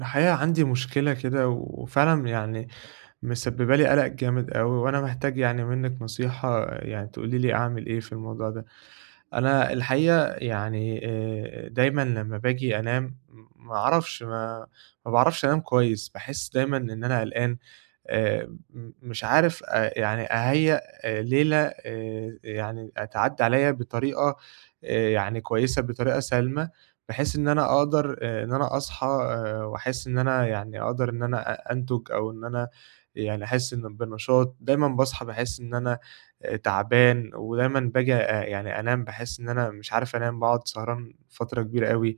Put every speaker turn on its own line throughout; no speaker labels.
الحقيقة عندي مشكلة كده وفعلًا يعني مسببة لي قلق جامد أوي، وأنا محتاج يعني منِّك نصيحة يعني تقولي لي أعمل إيه في الموضوع ده. أنا الحقيقة يعني دايمًا لمّا باجي أنام ما أعرفش ما ما باعرفش أنام كويس، باحس دايمًا إن أنا قلقان م مش عارف أ يعني أهيّأ ليلة تعدّي عليّا بطريقة كويسة، بطريقة سالمة، بحيث إن أنا أقدر إن أنا أصحى وأحس إن أنا يعني أقدر إن أنا أنتُج أو إن أنا يعني أحس إن بنشاط، دايمًا باصحى باحس إن أنا تعبان ودايمًا باجي أ يعني أنام باحس إن أنا مش عارف أنام، باقعد سهران فترة كبيرة أوي،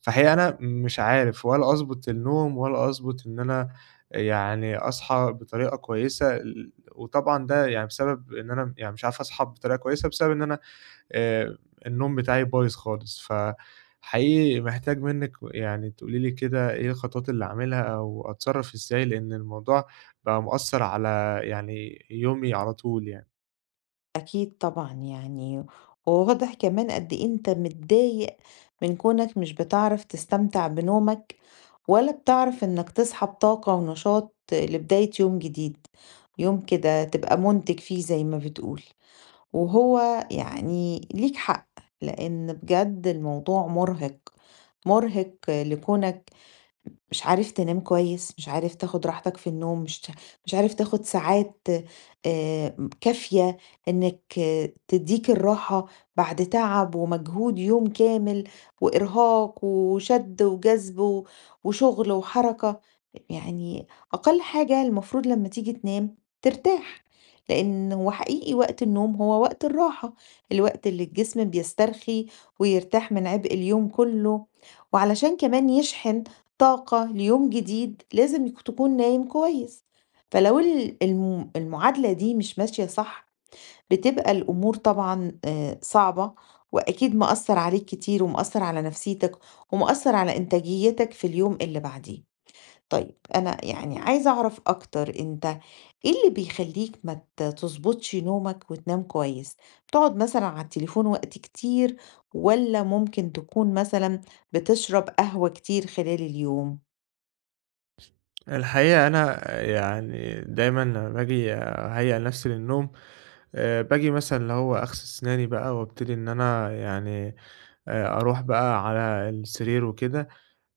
فالحقيقة أنا مش عارف ولا أضبط النوم ولا أضبط إن أنا يعني أصحى بطريقة كويسة وطبعًا ده يعني بسبب إن أنا يعني مش عارف أصحى بطريقة كويسة بسبب إن أنا آآ النوم بتاعي بايظ خالص، فحقيقي محتاج منِّك يعني تقولي لي كده إيه الخطوات اللي أعملها أو أتصرّف إزاي، لإن الموضوع بقى مأثّر على يعني يومي على طول يعني.
أكيد طبعًا يعني، وواضح كمان قد إيه أنت متضايق من كونك مش بتعرف تستمتع بنومك، ولا بتعرف إنك تصحى بطاقة ونشاط لبداية يوم جديد، يوم كده تبقى منتج فيه زي ما بتقول، وهو يعني ليك حق، لأن بجد الموضوع مرهق، مرهق لكونك مش عارف تنام كويس، مش عارف تاخد راحتك في النوم، مش عارف تاخد ساعات كافية إنك تدّيك الراحة بعد تعب ومجهود يوم كامل وإرهاق وشد وجذب و وشغل وحركة، يعني أقل حاجة المفروض لمّا تيجي تنام ترتاح، لإن هو حقيقي وقت النوم هو وقت الراحة، الوقت اللي الجسم بيسترخي ويرتاح من عبء اليوم كله، وعلشان كمان يشحن طاقة ليوم جديد لازم تكون نايم كويس فلو المعادلة دي مش ماشية صح بتبقى الأمور طبعا صعبة وأكيد مأثر عليك كتير ومأثر على نفسيتك ومأثر على إنتاجيتك في اليوم اللي بعديه طيب أنا يعني عايزة أعرف أكتر أنت إيه اللي بيخليك ما تظبطش نومك وتنام كويس تقعد مثلا على التليفون وقت كتير ولا ممكن تكون مثلا بتشرب قهوة كتير خلال اليوم
الحقيقة أنا يعني دايمًا لمّا باجي أهيّأ نفسي للنوم باجي مثلًا اللي هو أغسل سناني بقى وابتدي إن أنا يعني أروح بقى على السرير وكده،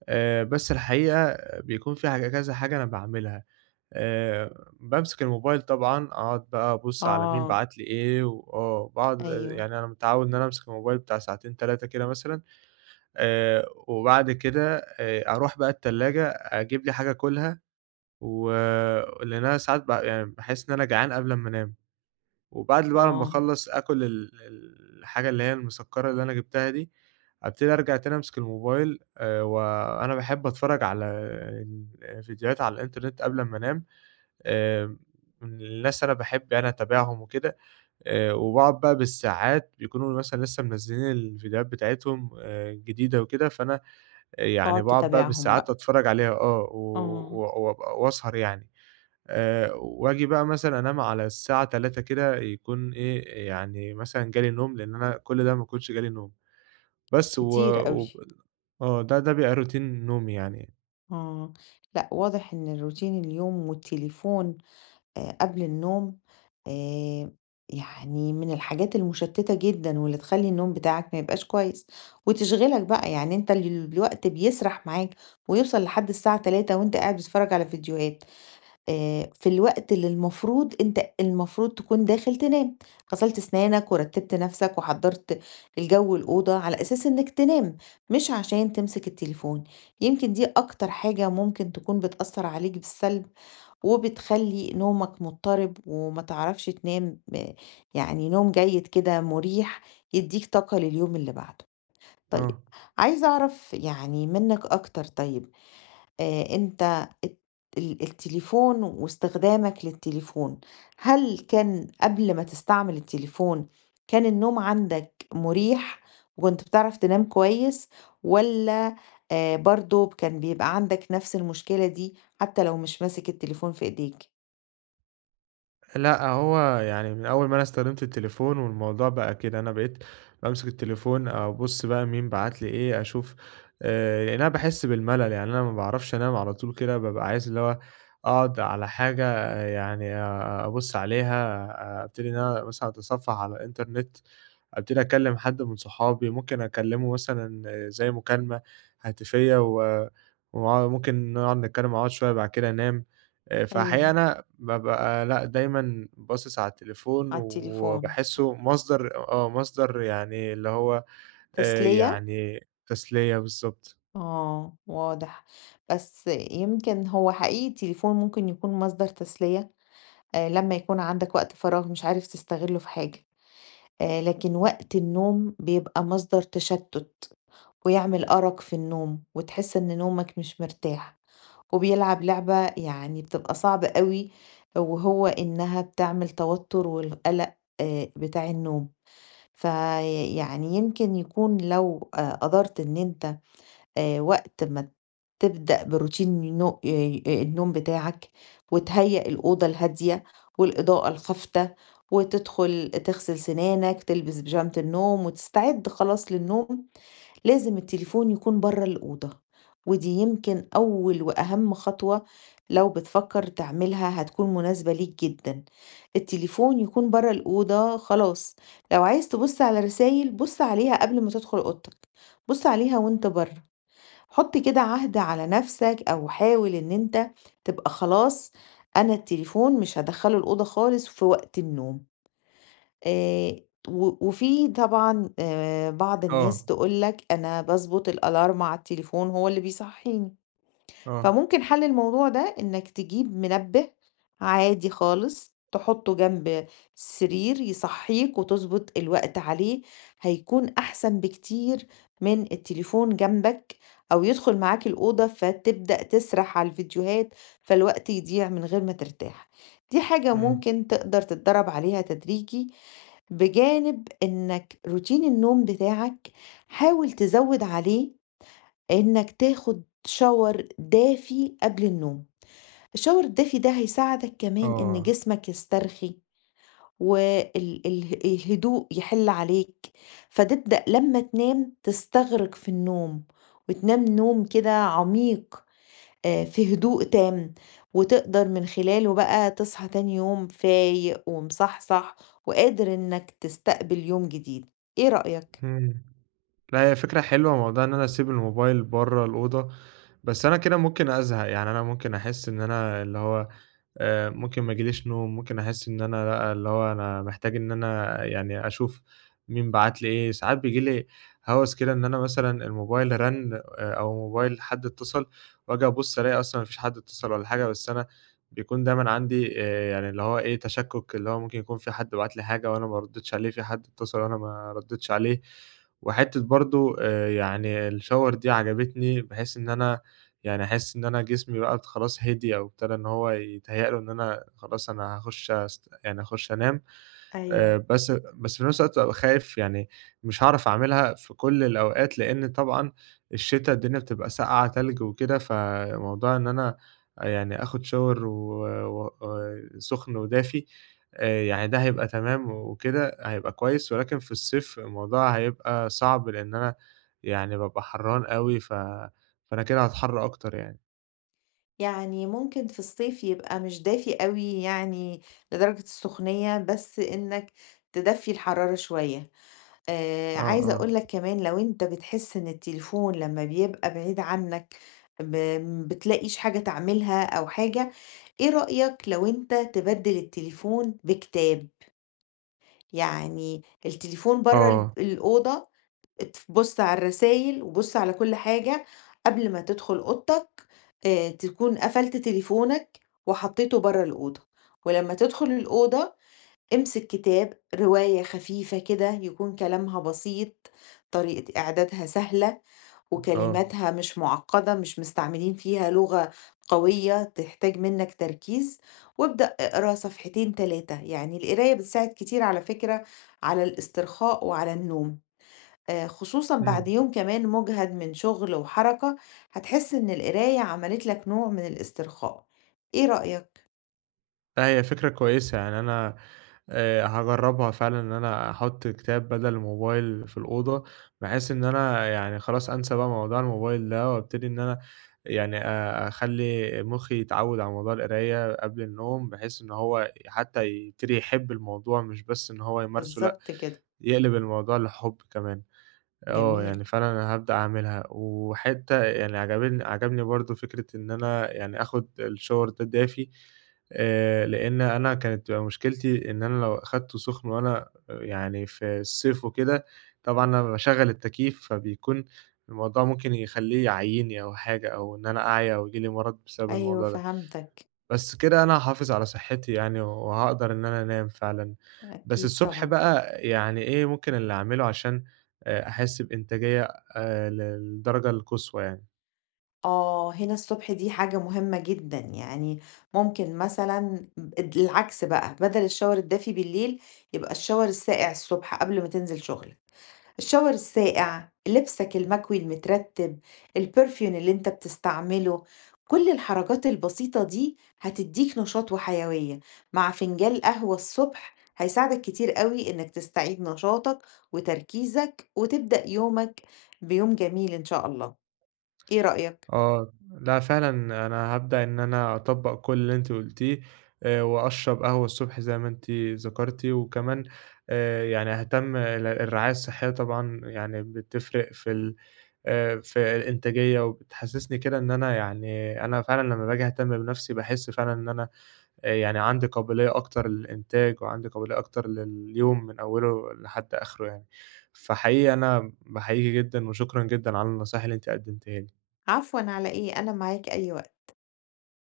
بس الحقيقة بيكون في حاجة كذا حاجة أنا باعملها، بامسك الموبايل طبعًا، أقعد بقى أبُص على مين
آه،
بعت لي إيه وآه، باقعد
أيوه،
يعني أنا متعوّد إن أنا أمسك الموبايل بتاع ساعتين، 3 كده مثلًا، وبعد كده أروح بقى التلاجة أجيب لي حاجة آكلها و لإن أنا ساعات ب يعني باحس إن أنا جعان قبل أمّا أنام. وبعد بقى لمّا
آه،
أخلّص آكل الحاجة اللي هي المسكّرة اللي أنا جبتها دي، أبتدي أرجع تاني أمسك الموبايل وأنا باحب أتفرّج على فيديوهات على الإنترنت قبل أمّا أنام آآ، من الناس أنا باحب يعني أتابعهم وكده وباقعد بقى بالساعات بيكونوا مثلًا لسه منزّلين الفيديوهات بتاعتهم جديدة وكده، فأنا يعني
تقعد
باقعد بقى
تتابعهم
بالساعات
بقى،
أتفرّج عليها و
آه،
و وأبقى وأسهر يعني. وآجي بقى مثلًا أنام على الساعة 03:00 كده يكون إيه، يعني مثلًا جالي نوم، لإن أنا كل ده ما يكونش جالي نوم، بس و
كتير أوي،
وب آه، ده بيبقى روتين نومي يعني.
آه، لأ واضح إن الروتين اليوم والتليفون قبل النوم آآ يعني من الحاجات المشتتة جدًا واللي تخلّي النوم بتاعك ما يبقاش كويس، وتشغلك بقى يعني أنت الوقت بيسرح معاك ويوصل لحد الساعة 03:00 وأنت قاعد بتتفرج على فيديوهات. في الوقت اللي المفروض أنت المفروض تكون داخل تنام، غسلت أسنانك ورتّبت نَفْسك وحضّرت الجو الأوضة على أساس إنّك تنام، مش عشان تمسك التليفون، يمكن دي أكتر حاجة ممكن تكون بتأثّر عليك بالسلب، وبتخلّي نومك مضطرب وما تعرفش تنام يعني نوم جيد كده مُريح يدّيك طاقة لليوم اللي بعده. طيب
آه.
عايزة أعرف يعني منّك أكتر طيب، أنت التليفون واستخدامك للتليفون، هل كان قبل ما تستعمل التليفون كان النوم عندك مُريح وكنت بتعرف تنام كويس والّا برضه كان بيبقى عندك نفس المشكلة دي حتى لو مش ماسك التليفون في إيديك؟
لأ، هو يعني من أول ما أنا استخدمت التليفون والموضوع بقى كده، أنا بقيت بامسك التليفون أبُص بقى مين بعت لي إيه، أشوف لإن أنا باحس بالملل، يعني أنا ما باعرفش أنام على طول كده، بابقى عايز اللي هو أقعد على حاجة أبُص عليها، أبتدي إن أنا مثلًا أتصفح على الإنترنت. أبتدي أكلم حد من صحابي، ممكن أكلمه مثلًا زي مكالمة هاتفية و وع ممكن نقعد نتكلم مع بعض شوية بعد كده أنام، فالحقيقة
أيوه.
أنا بابقى لأ، دايمًا باصص على التليفون
على التليفون،
وباحسه مصدر يعني اللي هو
تسلية؟
يعني تسلية بالضبط.
آه واضح، بس يمكن هو حقيقي التليفون ممكن يكون مصدر تسلية لمّا يكون عندك وقت فراغ مش عارف تستغله في حاجة. لكن وقت النوم بيبقى مصدر تشتُّت ويعمل أرق في النوم وتحس إن نومك مش مرتاح، وبيلعب لعبة يعني بتبقى صعبة أوي وهو إنها بتعمل توتُّر والقلق بتاع النوم، فيعني يمكن يكون لو قدرت إن أنت وقت ما تبدأ بروتين نو النوم بتاعك، وتهيأ الأوضة الهادية والإضاءة الخافتة، وتدخل تغسل سنانك، تلبس بيجامة النوم، وتستعد خلاص للنوم، لازم التليفون يكون برّه الأوضة، ودي يمكن أول وأهم خطوة لو بتفكر تعملها هتكون مناسبة ليك جدًا، التليفون يكون برّه الأوضة خلاص، لو عايز تبُص على رسايل بُص عليها قبل ما تدخل أوضتك، بُص عليها وأنت برّه، حط كده عهد على نفسك او حاول ان انت تبقى خلاص انا التليفون مش هدخله الاوضه خالص في وقت النوم آه و- وفي طبعا بعض الناس
آه،
تقولك انا بظبط الالارم على التليفون هو اللي بيصحيني
آه،
فممكن حل الموضوع ده إنك تجيب منبه عادي خالص تحطه جنب السرير يصحيك وتظبط الوقت عليه هيكون أحسن بكتير من التليفون جنبك أو يدخل معاك الأوضة فتبدأ تسرح على الفيديوهات فالوقت يضيع من غير ما ترتاح دي حاجة
إمم،
ممكن تقدر تتدرب عليها تدريجي بجانب إنك روتين النوم بتاعك حاول تزود عليه إنك تاخد shower دافي قبل النوم. الshower الدافي ده هيساعدك كمان إن
آه،
جسمك يسترخي، وال ال الهدوء يحل عليك، فتبدأ لمّا تنام تستغرق في النوم، وتنام نوم كده عميق في هدوء تام، وتقدر من خلاله بقى تصحى تاني يوم فايق ومصحصح، وقادر إنك تستقبل يوم جديد، إيه رأيك؟
إمم، لا هي فكرة حلوة موضوع إن أنا أسيب الموبايل برّه الأوضة، بس أنا كده ممكن أزهق، يعني أنا ممكن أحس إن أنا اللي هو ممكن ما ييجيليش نوم، ممكن أحس إن أنا لأ، اللي هو أنا محتاج إن أنا يعني أشوف مين بعت لي إيه، ساعات بييجي لي هَوَس كده إن أنا مثلًا الموبايل رَن أو موبايل حد اتصل وآجي أبُص ألاقي أصلًا ما فيش حد اتصل ولا حاجة، بس أنا بيكون دايمًا عندي يعني اللي هو إيه، تشكُّك اللي هو ممكن يكون في حد بعت لي حاجة وأنا ما ردّيتش عليه، في حد اتصل وأنا ما ردّيتش عليه، وحتّة برضه يعني الShower دي عجبتني بحيث إن أنا يعني أحس إن أنا جسمي بقى خلاص هدي أو ابتدى إن هو يتهيأ له إن أنا خلاص أنا هاخش أست يعني هاخش أنام
أيوه.
بس في نفس الوقت بابقى خايف يعني مش هاعرف أعملها في كل الأوقات، لإن طبعًا الشتا الدنيا بتبقى ساقعة تلج وكده، فموضوع إن أنا يعني آخد shower و و آه، سخن ودافي يعني ده هيبقى تمام وكده هيبقى كويس، ولكن في الصيف الموضوع هيبقى صعب، لإن أنا يعني بابقى حرّان أوي فأنا كده هاتحر أكتر يعني.
يعني ممكن في الصيف يبقى مش دافي أوي يعني لدرجة السخونية، بس إنك تدفّي الحرارة شوية.
آه،
عايزة
آه،
أقول لك كمان لو أنت بتحس إن التليفون لمّا بيبقى بعيد عنك ب ما بتلاقيش حاجة تعملها أو حاجة، إيه رأيك لو أنت تبدِّل التليفون بكتاب؟ يعني التليفون برّه
آه،
الأوضة بُص على الرسايل وبُص على كل حاجة قبل ما تدخل أوضتك تكون قفلت تليفونك وحطيته برّه الأوضة، ولمّا تدخل الأوضة امسك كتاب، رواية خفيفة كده يكون كلامها بسيط، طريقة إعدادها سهلة
آه،
وكلماتها مش معقّدة، مش مستعملين فيها لغة قوية تحتاج منّك تركيز، وابدأ اقرا صفحتين 3 يعني القراية بتساعد كتير على فكرة على الاسترخاء وعلى النوم. خصوصًا بعد
إمم،
يوم كمان مُجهد من شُغل وحركة، هتحس إن القراية عملت لك نوع من الاسترخاء. إيه رأيك؟
لأ هي فكرة كويسة، يعني أنا هاجرّبها فعلًا إن أنا أحُط كتاب بدل الموبايل في الأوضة، بحيث إن أنا يعني خلاص أنسى بقى موضوع الموبايل ده، وأبتدي إن أنا يعني أخلّي مُخّي يتعوّد على موضوع القراية قبل النوم، بحيث إن هو حتى يبتدي يحب الموضوع، مش بس إن هو يمارسه لأ،
بالضبط كده،
يقلب الموضوع لحُب كمان. آه،
جميل.
يعني فعلًا أنا هابدأ أعملها، وحتّة يعني عجبني برضه فكرة إن أنا يعني آخُد الShower ده دافي، لإن أنا كانت بتبقى مشكلتي إن أنا لو أخدته سُخن وأنا يعني في الصيف وكده، طبعًا أنا باشغّل التكييف، فبيكون الموضوع ممكن يخلّيه يعيّني أو حاجة أو إن أنا أعيا أو ييجي لي مَرَض بسبب
أيوه
الموضوع ده.
فهمتك،
بس كده أنا هاحافظ على صحّتي يعني وهاقدر إن أنا أنام فعلًا، بس
أكيد
الصبح
طبعًا.
بقى يعني إيه ممكن اللي أعمله عشان أحس بإنتاجية للدرجة القصوى يعني؟
آه، هنا الصبح دي حاجة مهمة جدًا، يعني ممكن مثلًا العكس بقى، بدل الشاور الدافي بالليل، يبقى الشاور الساقع الصبح قبل ما تنزل شُغلك. الشاور الساقع، لبسك المكوي المترتب، البرفيون اللي انت بتستعمله، كل الحركات البسيطة دي هتديك نشاط وحيوية مع فنجان قهوة الصبح هيساعدك كتير قوي انك تستعيد نشاطك وتركيزك وتبدأ يومك بيوم جميل ان شاء الله ايه رأيك؟
آه، لأ فعلًا أنا هابدأ إن أنا أطبّق كل اللي أنتِ قُلتيه وأشرب قهوة الصبح زي ما أنتِ ذكرتِ، وكمان يعني أهتم الرعاية الصحية طبعًا يعني بتفرق في الإنتاجية وبتحسسني كده إن أنا يعني أنا فعلًا لمّا باجي أهتم بنفسي باحس فعلًا إن أنا يعني عندي قابلية أكتر للإنتاج، وعندي قابلية أكتر لليوم من أوله لحد آخره يعني. فحقيقي أنا باحييكِ جدًا، وشكرًا جدًا على النصايح اللي أنتِ قدمتيها لي.
عفوا على ايه انا معاك اي وقت